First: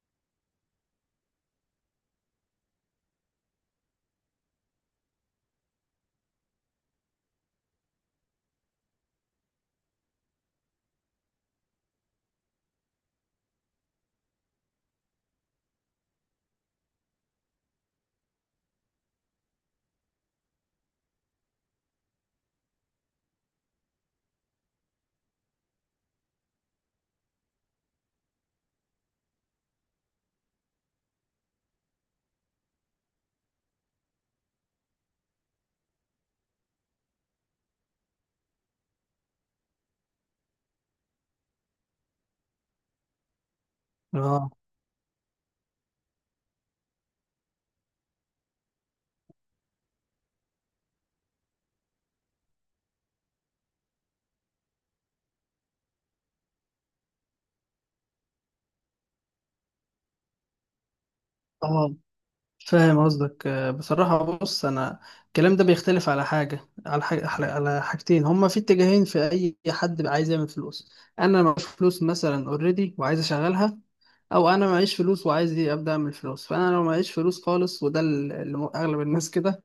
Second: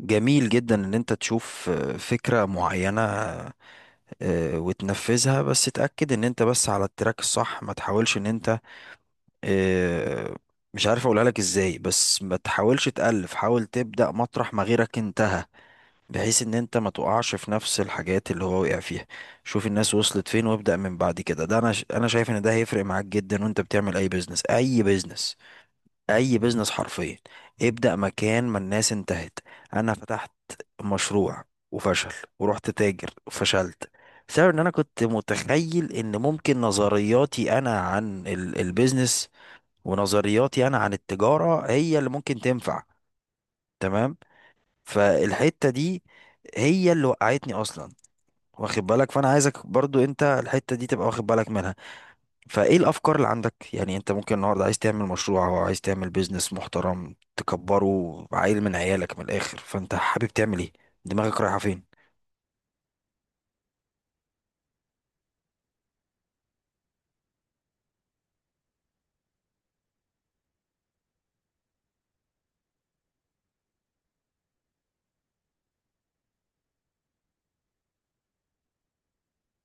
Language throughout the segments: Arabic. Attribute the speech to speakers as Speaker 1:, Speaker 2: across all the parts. Speaker 1: جميل جدا ان انت تشوف فكرة معينة وتنفذها، بس تأكد ان انت بس على التراك الصح، ما تحاولش ان انت آه، مش عارف اقولها لك ازاي، بس ما تحاولش تألف، حاول تبدأ مطرح ما غيرك انتهى، بحيث ان انت ما تقعش في نفس الحاجات اللي هو وقع فيها. شوف الناس وصلت فين وابدأ من بعد كده، ده انا شايف ان ده هيفرق معاك جدا وانت بتعمل اي بيزنس، اي بيزنس، اي بيزنس حرفيا. ابدأ مكان ما الناس انتهت. انا فتحت مشروع وفشل، ورحت تاجر وفشلت، بسبب ان انا كنت متخيل ان ممكن نظرياتي انا عن البيزنس، ونظرياتي انا عن التجارة هي اللي ممكن تنفع. تمام.
Speaker 2: اه
Speaker 1: فالحتة دي هي اللي وقعتني اصلا، واخد بالك؟ فانا عايزك برضو انت الحتة دي تبقى واخد بالك منها. فايه الافكار اللي عندك؟ يعني انت ممكن النهارده عايز تعمل مشروع او عايز تعمل بيزنس محترم تكبره عيل من عيالك، من الاخر فانت حابب تعمل ايه؟ دماغك رايحه فين؟
Speaker 2: اه، فاهم قصدك بصراحة. بص، أنا الكلام ده بيختلف على حاجة على حاجة على حاجتين، هما في اتجاهين. في أي حد بقى عايز يعمل فلوس، أنا معيش فلوس مثلا أوريدي وعايز أشغلها، أو أنا معيش فلوس وعايز أبدأ أعمل فلوس. فأنا لو معيش فلوس خالص، وده اللي أغلب الناس كده،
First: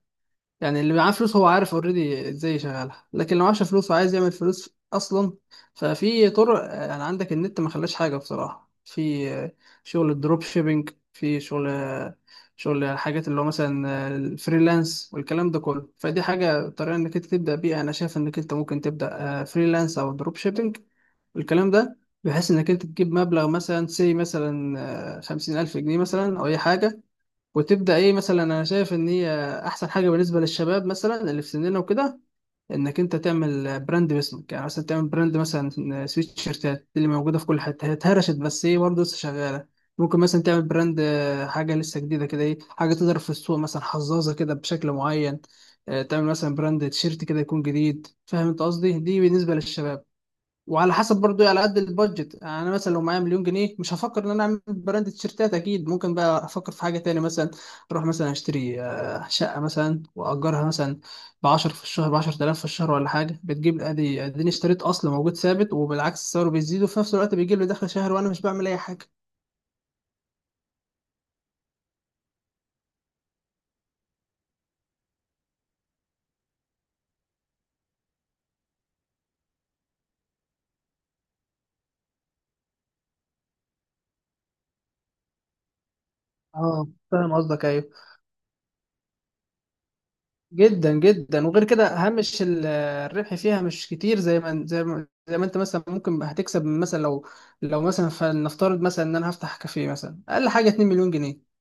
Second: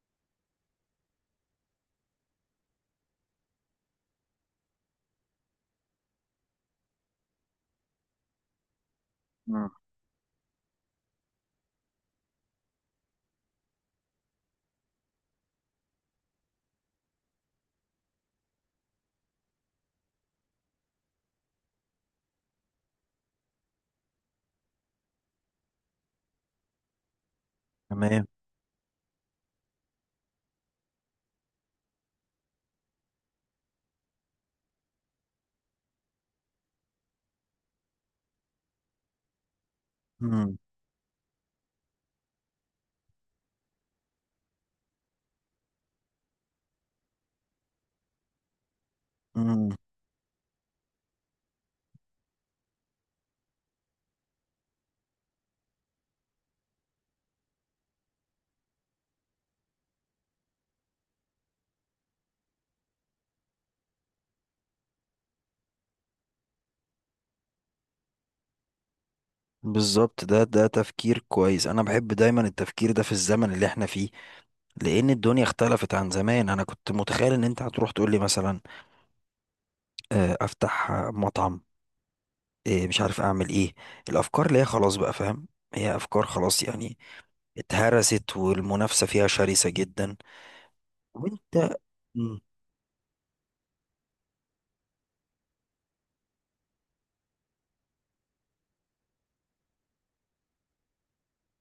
Speaker 2: يعني اللي معاه فلوس هو عارف اوريدي ازاي يشغلها، لكن لو معاش فلوس وعايز يعمل فلوس اصلا، ففي طرق يعني عندك النت ما خلاش حاجه بصراحه. في شغل الدروب شيبينج، في شغل شغل حاجات اللي هو مثلا الفريلانس والكلام ده كله. فدي حاجه، طريقه انك انت تبدا بيها، انا شايف انك انت ممكن تبدا فريلانس او دروب شيبينج والكلام ده، بحيث انك انت تجيب مبلغ مثلا سي مثلا خمسين الف جنيه مثلا او اي حاجه، وتبدا ايه.
Speaker 1: تمام.
Speaker 2: مثلا انا شايف ان هي احسن حاجه بالنسبه للشباب مثلا اللي في سننا وكده، انك انت تعمل براند باسمك، يعني مثلا تعمل براند مثلا سويت شيرتات. اللي موجوده في كل حته، هي اتهرشت، بس ايه، برضه لسه شغاله. ممكن مثلا
Speaker 1: مم.
Speaker 2: تعمل براند حاجه لسه جديده كده، ايه، حاجه تضرب في السوق، مثلا حظاظه كده بشكل معين. تعمل مثلا براند تيشيرت كده يكون جديد. فاهم انت قصدي؟ دي بالنسبه
Speaker 1: مم.
Speaker 2: للشباب. وعلى حسب برضو على قد البادجت، يعني انا مثلا لو معايا مليون جنيه مش هفكر ان انا اعمل براند تيشيرتات، اكيد ممكن بقى افكر في حاجه تانية. مثلا اروح مثلا اشتري شقه مثلا واجرها مثلا ب 10 في الشهر، ب 10,000 في الشهر ولا حاجه، بتجيب. ادي اديني اشتريت اصل موجود ثابت، وبالعكس سعره بيزيد، وفي نفس الوقت بيجيب لي دخل شهري وانا مش بعمل اي حاجه.
Speaker 1: بالظبط، ده تفكير كويس، انا بحب دايما التفكير ده في الزمن اللي احنا فيه، لان الدنيا اختلفت عن زمان. انا كنت متخيل ان انت هتروح تقول لي مثلا افتح مطعم، مش عارف اعمل ايه، الافكار اللي هي خلاص بقى، فاهم، هي افكار خلاص
Speaker 2: اه،
Speaker 1: يعني،
Speaker 2: فاهم قصدك، ايوه.
Speaker 1: اتهرست والمنافسه فيها شرسه جدا.
Speaker 2: جدا جدا. وغير
Speaker 1: وانت.
Speaker 2: كده
Speaker 1: مم.
Speaker 2: هامش الربح فيها مش كتير. زي ما انت مثلا ممكن هتكسب من مثلا لو لو فلنفترض مثلا ان انا هفتح كافيه مثلا، اقل حاجه 2 مليون جنيه.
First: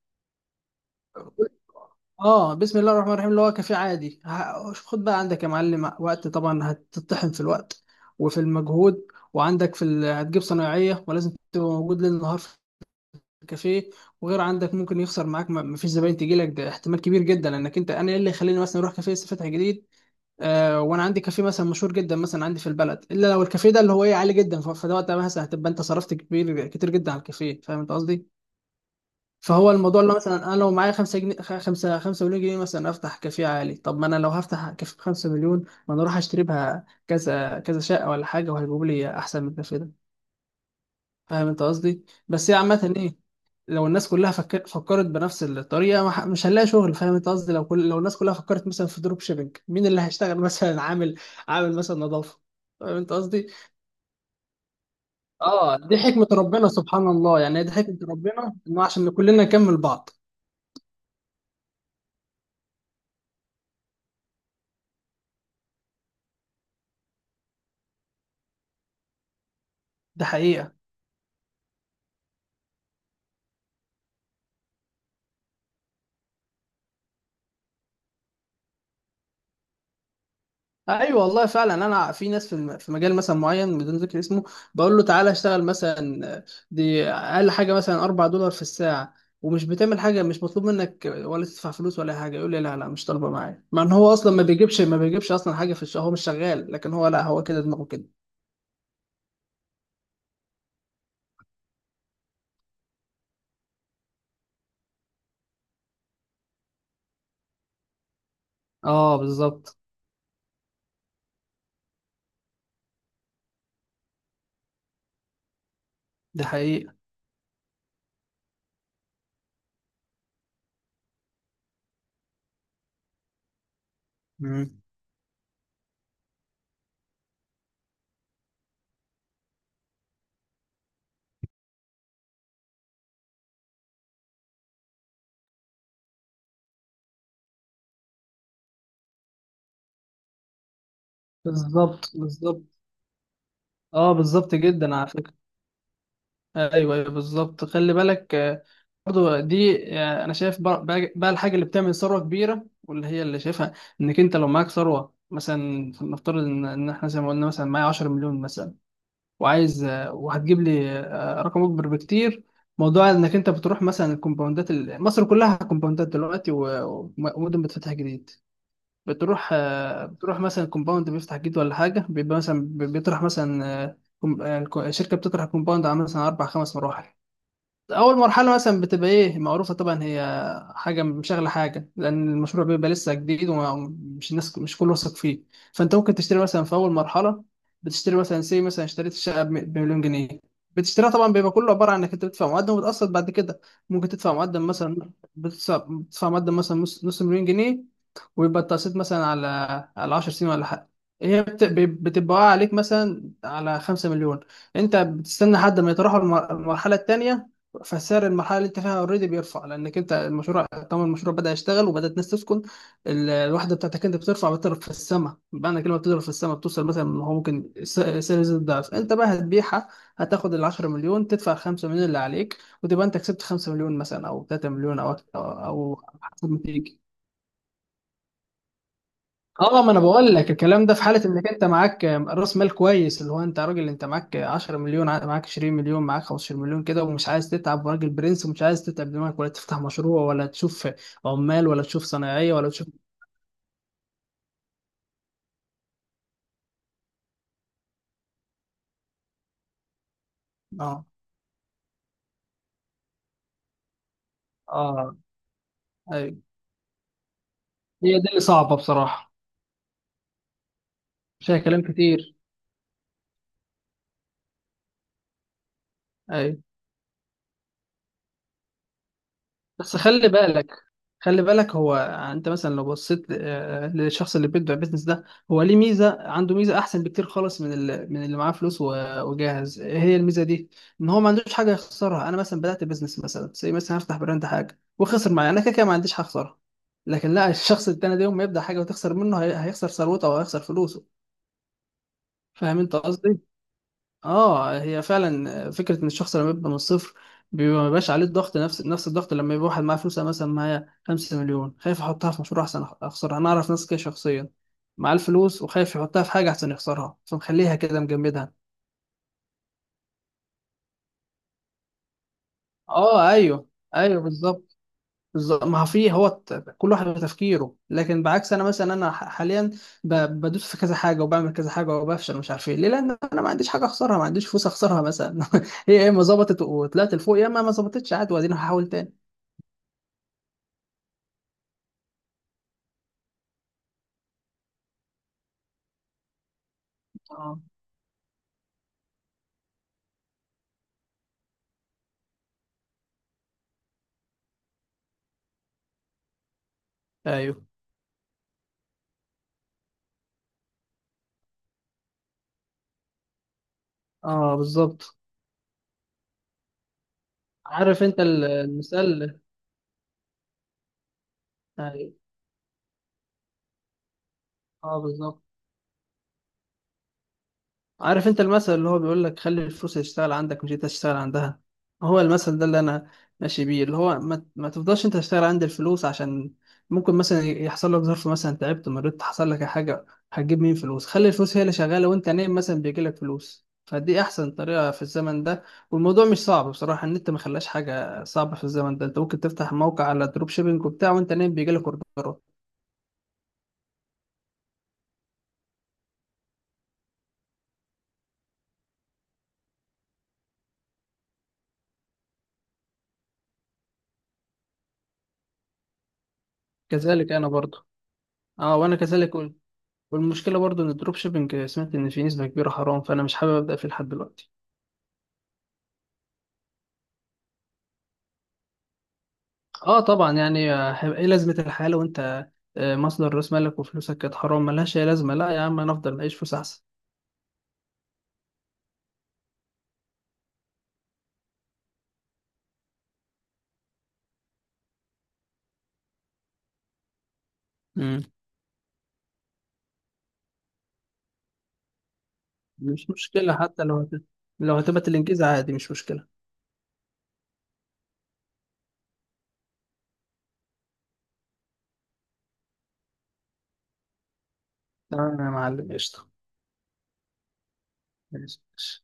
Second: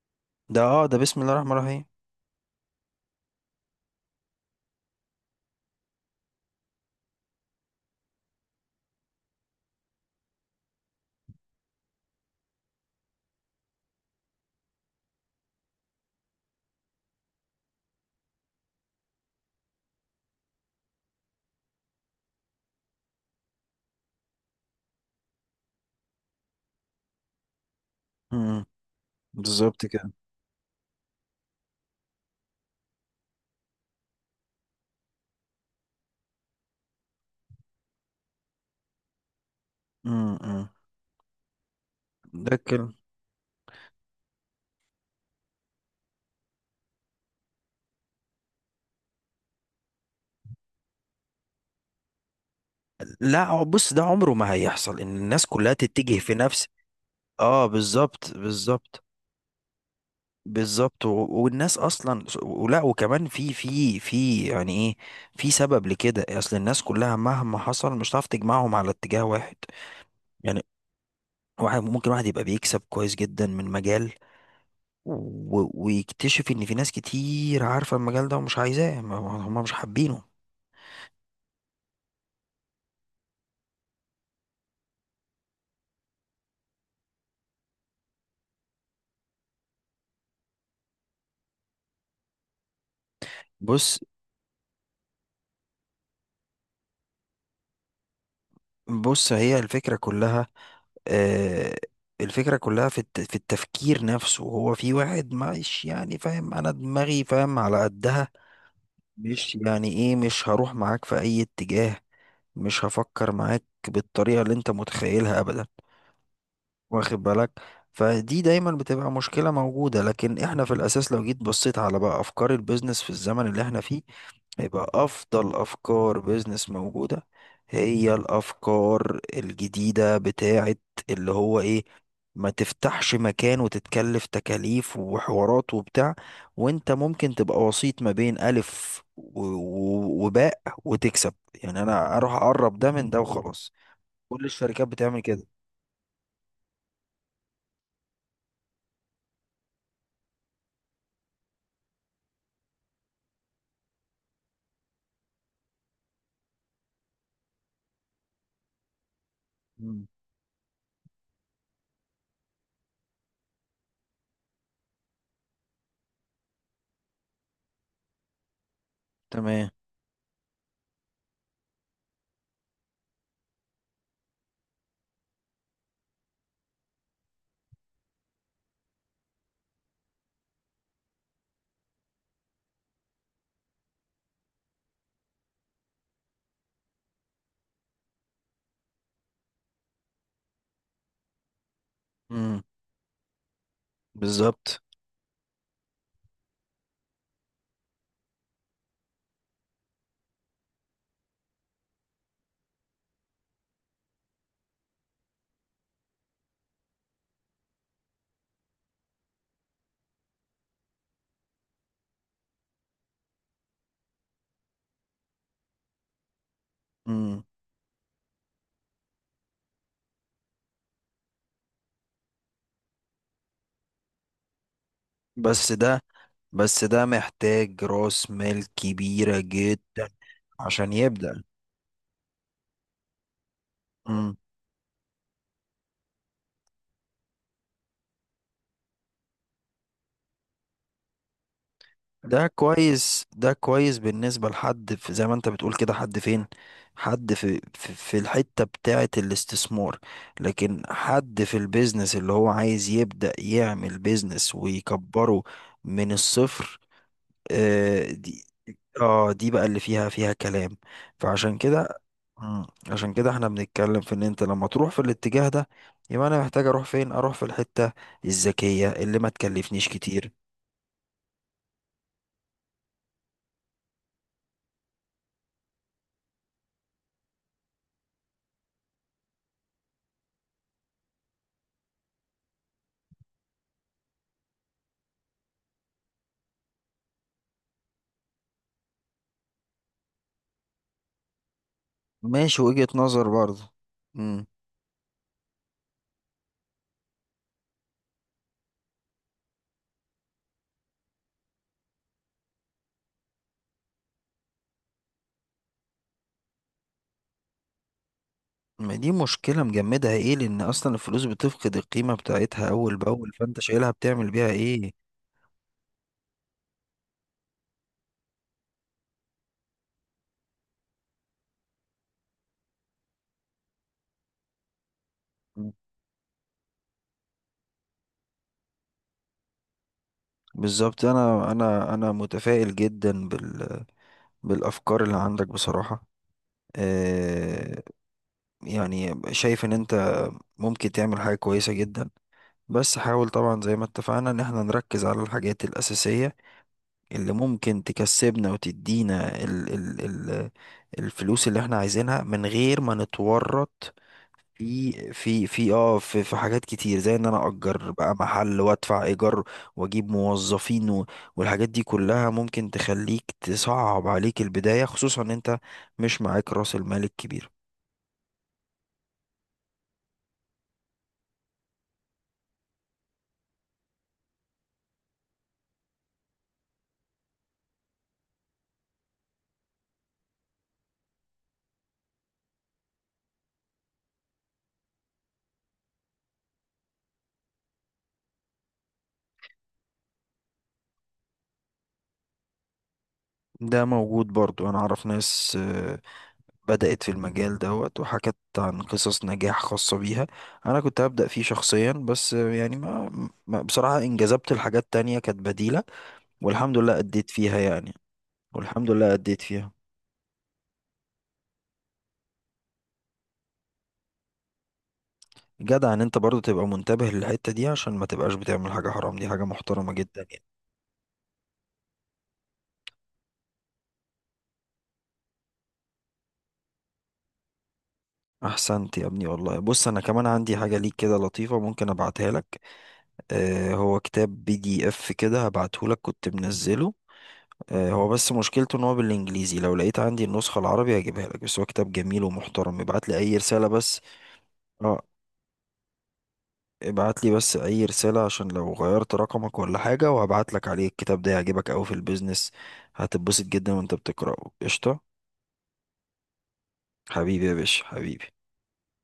Speaker 1: ده بسم الله الرحمن الرحيم.
Speaker 2: اه، بسم الله الرحمن الرحيم، اللي هو كافيه عادي. شوف، خد بقى عندك يا معلم، وقت طبعا هتطحن في الوقت وفي المجهود، وعندك في ال... هتجيب صنايعيه، ولازم تبقى موجود ليل نهار في الكافيه. وغير عندك ممكن يخسر معاك، ما فيش زباين تجي لك، ده احتمال كبير جدا. لانك انت، انا ايه اللي يخليني مثلا اروح كافيه لسه فاتح جديد وانا عندي كافيه مثلا مشهور جدا مثلا عندي في البلد، الا لو الكافيه ده اللي هو ايه، عالي جدا. فده وقتها مثلا هتبقى انت صرفت كبير، كتير جدا على الكافيه. فاهم انت قصدي؟
Speaker 1: مم.
Speaker 2: فهو
Speaker 1: بالظبط
Speaker 2: الموضوع،
Speaker 1: كده.
Speaker 2: اللي هو مثلا انا لو معايا 5 جنيه، 5 مليون جنيه مثلا، افتح كافيه عالي. طب ما انا لو هفتح كافيه ب 5 مليون، ما انا اروح اشتري بها كذا كذا شقه ولا حاجه، وهيجيبوا لي احسن من الكافيه ده.
Speaker 1: مم. مم.
Speaker 2: فاهم انت قصدي؟ بس
Speaker 1: ده
Speaker 2: هي
Speaker 1: كده.
Speaker 2: عامة، ايه، لو الناس كلها فكرت بنفس الطريقة، ما ح- مش هنلاقي شغل. فاهم انت قصدي؟ لو كل... لو الناس كلها فكرت مثلا في دروب شيبينج، مين اللي هيشتغل مثلا عامل مثلا نظافة. فاهم انت
Speaker 1: لا،
Speaker 2: قصدي؟
Speaker 1: هو بص، ده عمره ما هيحصل ان الناس كلها
Speaker 2: اه، دي
Speaker 1: تتجه
Speaker 2: حكمة
Speaker 1: في نفس.
Speaker 2: ربنا سبحان الله، يعني
Speaker 1: اه،
Speaker 2: دي حكمة
Speaker 1: بالظبط،
Speaker 2: ربنا انه
Speaker 1: بالظبط،
Speaker 2: عشان كلنا نكمل بعض.
Speaker 1: بالظبط، والناس اصلا ولا، وكمان في يعني ايه، في سبب لكده، اصل الناس كلها مهما حصل مش هتعرف تجمعهم على اتجاه واحد
Speaker 2: ده
Speaker 1: يعني.
Speaker 2: حقيقة.
Speaker 1: واحد ممكن واحد يبقى بيكسب كويس جدا من مجال، ويكتشف ان في ناس كتير عارفة المجال ده ومش عايزاه، هم مش حابينه.
Speaker 2: ايوه والله فعلا. انا في ناس في في مجال مثلا معين بدون ذكر اسمه، بقول له تعالى اشتغل مثلا، دي اقل حاجه مثلا 4 دولار في الساعه، ومش بتعمل حاجه، مش مطلوب منك ولا تدفع فلوس ولا حاجه، يقول لي لا لا مش طالبه، معايا. مع ان
Speaker 1: بص
Speaker 2: هو اصلا ما بيجيبش اصلا حاجه في الشهر، هو مش شغال، لكن هو لا، هو كده، دماغه كده.
Speaker 1: بص هي الفكرة كلها، آه الفكرة كلها في في التفكير نفسه، هو في واحد مش يعني فاهم، انا دماغي فاهم على قدها،
Speaker 2: اه
Speaker 1: مش
Speaker 2: بالظبط.
Speaker 1: يعني ايه، مش هروح معاك في اي اتجاه، مش هفكر معاك بالطريقة اللي انت متخيلها ابدا،
Speaker 2: دي حقيقه.
Speaker 1: واخد بالك؟ فدي دايما بتبقى مشكلة موجودة، لكن احنا في الاساس لو جيت بصيت على بقى افكار البيزنس في الزمن اللي احنا فيه،
Speaker 2: مم.
Speaker 1: يبقى افضل افكار بيزنس موجودة هي الافكار الجديدة بتاعت اللي هو ايه، ما تفتحش مكان وتتكلف تكاليف وحوارات وبتاع، وانت ممكن تبقى وسيط ما بين الف وباء، وتكسب. يعني
Speaker 2: بالظبط
Speaker 1: انا اروح
Speaker 2: بالظبط.
Speaker 1: اقرب ده من ده وخلاص،
Speaker 2: اه
Speaker 1: كل
Speaker 2: بالظبط
Speaker 1: الشركات
Speaker 2: جدا على
Speaker 1: بتعمل
Speaker 2: فكره.
Speaker 1: كده.
Speaker 2: ايوه ايوه بالظبط. خلي بالك برضو دي انا شايف بقى بقى الحاجه اللي بتعمل ثروه كبيره واللي هي اللي شايفها، انك انت لو معاك ثروه مثلا، نفترض ان احنا زي ما قلنا مثلا معايا 10 مليون مثلا، وعايز
Speaker 1: مم.
Speaker 2: وهتجيب لي رقم اكبر بكتير. موضوع انك انت بتروح مثلا الكومباوندات، مصر كلها كومباوندات دلوقتي، ومدن بتفتح جديد. بتروح
Speaker 1: تمام.
Speaker 2: بتروح مثلا كومباوند بيفتح جديد ولا حاجه، بيبقى مثلا بيطرح مثلا الشركه بتطرح كومباوند على مثلا اربع خمس مراحل. اول مرحله مثلا بتبقى ايه، معروفه طبعا هي حاجه مشغله حاجه، لان المشروع بيبقى لسه جديد ومش الناس مش كله واثق فيه. فانت ممكن تشتري مثلا في اول مرحله، بتشتري مثلا سي مثلا اشتريت الشقه بمليون جنيه، بتشتريها طبعا. بيبقى كله عباره عن انك انت بتدفع
Speaker 1: مم.
Speaker 2: مقدم وبتقسط بعد كده، ممكن تدفع مقدم
Speaker 1: بالظبط.
Speaker 2: مثلا، بتدفع مقدم مثلا نص مليون جنيه، ويبقى التقسيط مثلا على 10 سنين ولا حاجه. هي بتبقى واقعة عليك مثلا على 5 مليون. انت بتستنى لحد ما يتراوحوا المرحله الثانيه، فسعر المرحله اللي انت فيها اوريدي بيرفع، لانك انت المشروع طبعا، المشروع بدا يشتغل وبدات الناس تسكن. الوحده بتاعتك انت بترفع، بتضرب في السماء بمعنى كلمه، بتضرب في السماء، بتوصل مثلا، هو
Speaker 1: مم.
Speaker 2: ممكن سعر يزيد ضعف. انت بقى هتبيعها، هتاخد ال 10 مليون، تدفع 5 مليون اللي عليك، وتبقى انت كسبت 5 مليون مثلا او 3 مليون، او
Speaker 1: بس ده
Speaker 2: أو حسب ما
Speaker 1: بس
Speaker 2: تيجي.
Speaker 1: ده محتاج راس مال كبيرة
Speaker 2: اه، ما انا
Speaker 1: جدا
Speaker 2: بقول لك الكلام
Speaker 1: عشان
Speaker 2: ده في حاله
Speaker 1: يبدأ.
Speaker 2: انك انت معاك راس مال كويس، اللي هو انت راجل انت
Speaker 1: مم.
Speaker 2: معاك 10 مليون، معاك 20 مليون، معاك 15 مليون كده، ومش عايز تتعب، وراجل برنس ومش عايز تتعب دماغك، ولا تفتح مشروع ولا تشوف عمال ولا تشوف
Speaker 1: ده
Speaker 2: صنايعيه ولا تشوف.
Speaker 1: كويس، ده كويس بالنسبة لحد في، زي ما انت بتقول كده، حد فين؟ حد في في الحتة بتاعة الاستثمار، لكن
Speaker 2: اه
Speaker 1: حد في البيزنس اللي هو عايز يبدأ يعمل بيزنس
Speaker 2: اه
Speaker 1: ويكبره من
Speaker 2: ايوه.
Speaker 1: الصفر. آه
Speaker 2: هي دي اللي
Speaker 1: دي
Speaker 2: صعبه
Speaker 1: اه
Speaker 2: بصراحه.
Speaker 1: دي بقى اللي فيها كلام،
Speaker 2: مش
Speaker 1: فعشان
Speaker 2: هي كلام
Speaker 1: كده.
Speaker 2: كتير.
Speaker 1: مم، عشان كده احنا بنتكلم في ان انت لما تروح في الاتجاه ده، يبقى انا
Speaker 2: ايوه.
Speaker 1: محتاج اروح فين، اروح في الحتة الذكية اللي ما تكلفنيش
Speaker 2: بس خلي
Speaker 1: كتير.
Speaker 2: بالك، هو انت مثلا لو بصيت للشخص اللي بيبدأ بيزنس ده، هو ليه ميزة، عنده ميزة احسن بكتير خالص من من اللي معاه فلوس وجاهز. إيه هي الميزة دي؟ ان هو ما عندوش حاجة يخسرها. انا مثلا بدأت بيزنس مثلا، زي مثلا هفتح براند حاجة وخسر معايا، انا كده كده ما عنديش حاجة اخسرها. لكن لا، الشخص التاني ده يوم ما يبدأ حاجة وتخسر منه، هيخسر ثروته او هيخسر فلوسه.
Speaker 1: ماشي،
Speaker 2: فاهم
Speaker 1: وجهة
Speaker 2: انت
Speaker 1: نظر
Speaker 2: قصدي؟
Speaker 1: برضه. امم.
Speaker 2: اه، هي فعلا فكره، ان الشخص لما يبقى من الصفر بيبقى ما بيبقاش عليه الضغط، نفس الضغط لما يبقى واحد معاه فلوس. أنا مثلا معايا 5 مليون، خايف احطها في مشروع احسن اخسرها. انا اعرف ناس كده شخصيا معاه الفلوس، وخايف يحطها في حاجه احسن يخسرها، فمخليها كده، مجمدها.
Speaker 1: ما دي مشكلة مجمدها ايه، لان اصلا الفلوس بتفقد القيمة بتاعتها اول
Speaker 2: اه
Speaker 1: باول، فانت
Speaker 2: ايوه
Speaker 1: شايلها
Speaker 2: ايوه
Speaker 1: بتعمل بيها
Speaker 2: بالظبط.
Speaker 1: ايه؟
Speaker 2: بالظبط. ما هو في هو كل واحد بتفكيره. لكن بعكس انا مثلا، انا حاليا بدوس في كذا حاجه، وبعمل كذا حاجه، وبفشل مش عارف ايه ليه، لان انا ما عنديش حاجه اخسرها، ما عنديش فلوس اخسرها مثلا.
Speaker 1: مم.
Speaker 2: هي يا اما ظبطت وطلعت لفوق، يا اما ما ظبطتش عادي، وبعدين هحاول تاني.
Speaker 1: بالظبط، انا متفائل جدا بالافكار اللي عندك بصراحة.
Speaker 2: اه
Speaker 1: آه. يعني شايف ان انت ممكن تعمل حاجة كويسة جدا، بس حاول طبعا زي ما اتفقنا ان احنا نركز على الحاجات الاساسية اللي
Speaker 2: ايوه.
Speaker 1: ممكن تكسبنا وتدينا ال ال ال الفلوس اللي احنا عايزينها من غير ما نتورط
Speaker 2: اه
Speaker 1: في
Speaker 2: بالظبط.
Speaker 1: في في اه في, في حاجات كتير زي ان انا اجر
Speaker 2: عارف
Speaker 1: بقى
Speaker 2: انت
Speaker 1: محل وادفع
Speaker 2: المثال.
Speaker 1: ايجار واجيب موظفين والحاجات دي
Speaker 2: ايوه،
Speaker 1: كلها ممكن تخليك تصعب عليك البداية،
Speaker 2: اه
Speaker 1: خصوصا ان
Speaker 2: بالظبط.
Speaker 1: انت مش معاك راس المال الكبير.
Speaker 2: عارف انت المثل اللي هو بيقول لك: خلي الفلوس تشتغل عندك مش انت تشتغل عندها. هو المثل ده اللي انا ماشي بيه، اللي هو ما تفضلش انت تشتغل عند الفلوس، عشان ممكن مثلا يحصل لك ظرف مثلا، تعبت، مريت، حصل لك حاجة، هتجيب مين فلوس؟ خلي الفلوس هي اللي شغالة وانت نايم مثلا بيجي لك فلوس. فدي احسن طريقة في الزمن ده. والموضوع مش صعب بصراحة، ان انت ما خلاش حاجة صعبة في الزمن ده. انت ممكن تفتح موقع على دروب شيبينج وبتاع، وانت نايم بيجي لك اوردرات.
Speaker 1: ده موجود برضو، انا اعرف ناس بدأت في المجال دوت، وحكت عن قصص نجاح خاصة بيها، أنا كنت هبدأ فيه شخصيا، بس يعني ما, ما بصراحة انجذبت لحاجات تانية كانت بديلة، والحمد لله أديت
Speaker 2: كذلك انا
Speaker 1: فيها
Speaker 2: برضه.
Speaker 1: يعني،
Speaker 2: اه
Speaker 1: والحمد
Speaker 2: وانا
Speaker 1: لله
Speaker 2: كذلك.
Speaker 1: أديت فيها.
Speaker 2: والمشكله برضو ان الدروب شيبنج سمعت ان في نسبه كبيره حرام، فانا مش حابب ابدا فيه لحد دلوقتي.
Speaker 1: جدع إن أنت برضو تبقى منتبه للحتة دي عشان ما تبقاش بتعمل حاجة حرام، دي حاجة محترمة
Speaker 2: اه
Speaker 1: جدا
Speaker 2: طبعا،
Speaker 1: يعني.
Speaker 2: يعني هيبقى ايه لازمه الحياه لو انت مصدر راس مالك وفلوسك كانت حرام؟ ملهاش اي لازمه. لا يا عم، انا افضل اعيش فلوس احسن.
Speaker 1: أحسنت يا ابني والله. بص، أنا كمان عندي حاجة ليك كده لطيفة، ممكن أبعتها لك. آه، هو كتاب PDF كده، هبعته لك، كنت منزله. هو
Speaker 2: مم.
Speaker 1: بس مشكلته ان هو بالانجليزي، لو لقيت عندي النسخة العربي هجيبها لك، بس هو كتاب جميل ومحترم. ابعت
Speaker 2: مش
Speaker 1: لي اي
Speaker 2: مشكله.
Speaker 1: رسالة
Speaker 2: حتى لو
Speaker 1: بس.
Speaker 2: لو
Speaker 1: اه،
Speaker 2: هتبقى الانجاز عادي، مش مشكله.
Speaker 1: ابعت لي بس اي رسالة عشان لو غيرت رقمك ولا حاجة، وهبعت لك عليه. الكتاب ده هيعجبك قوي في البيزنس، هتتبسط جدا وانت بتقرأه قشطة.
Speaker 2: تمام يا معلم، قشطه.
Speaker 1: حبيبي يا باشا، حبيبي.
Speaker 2: ماشي.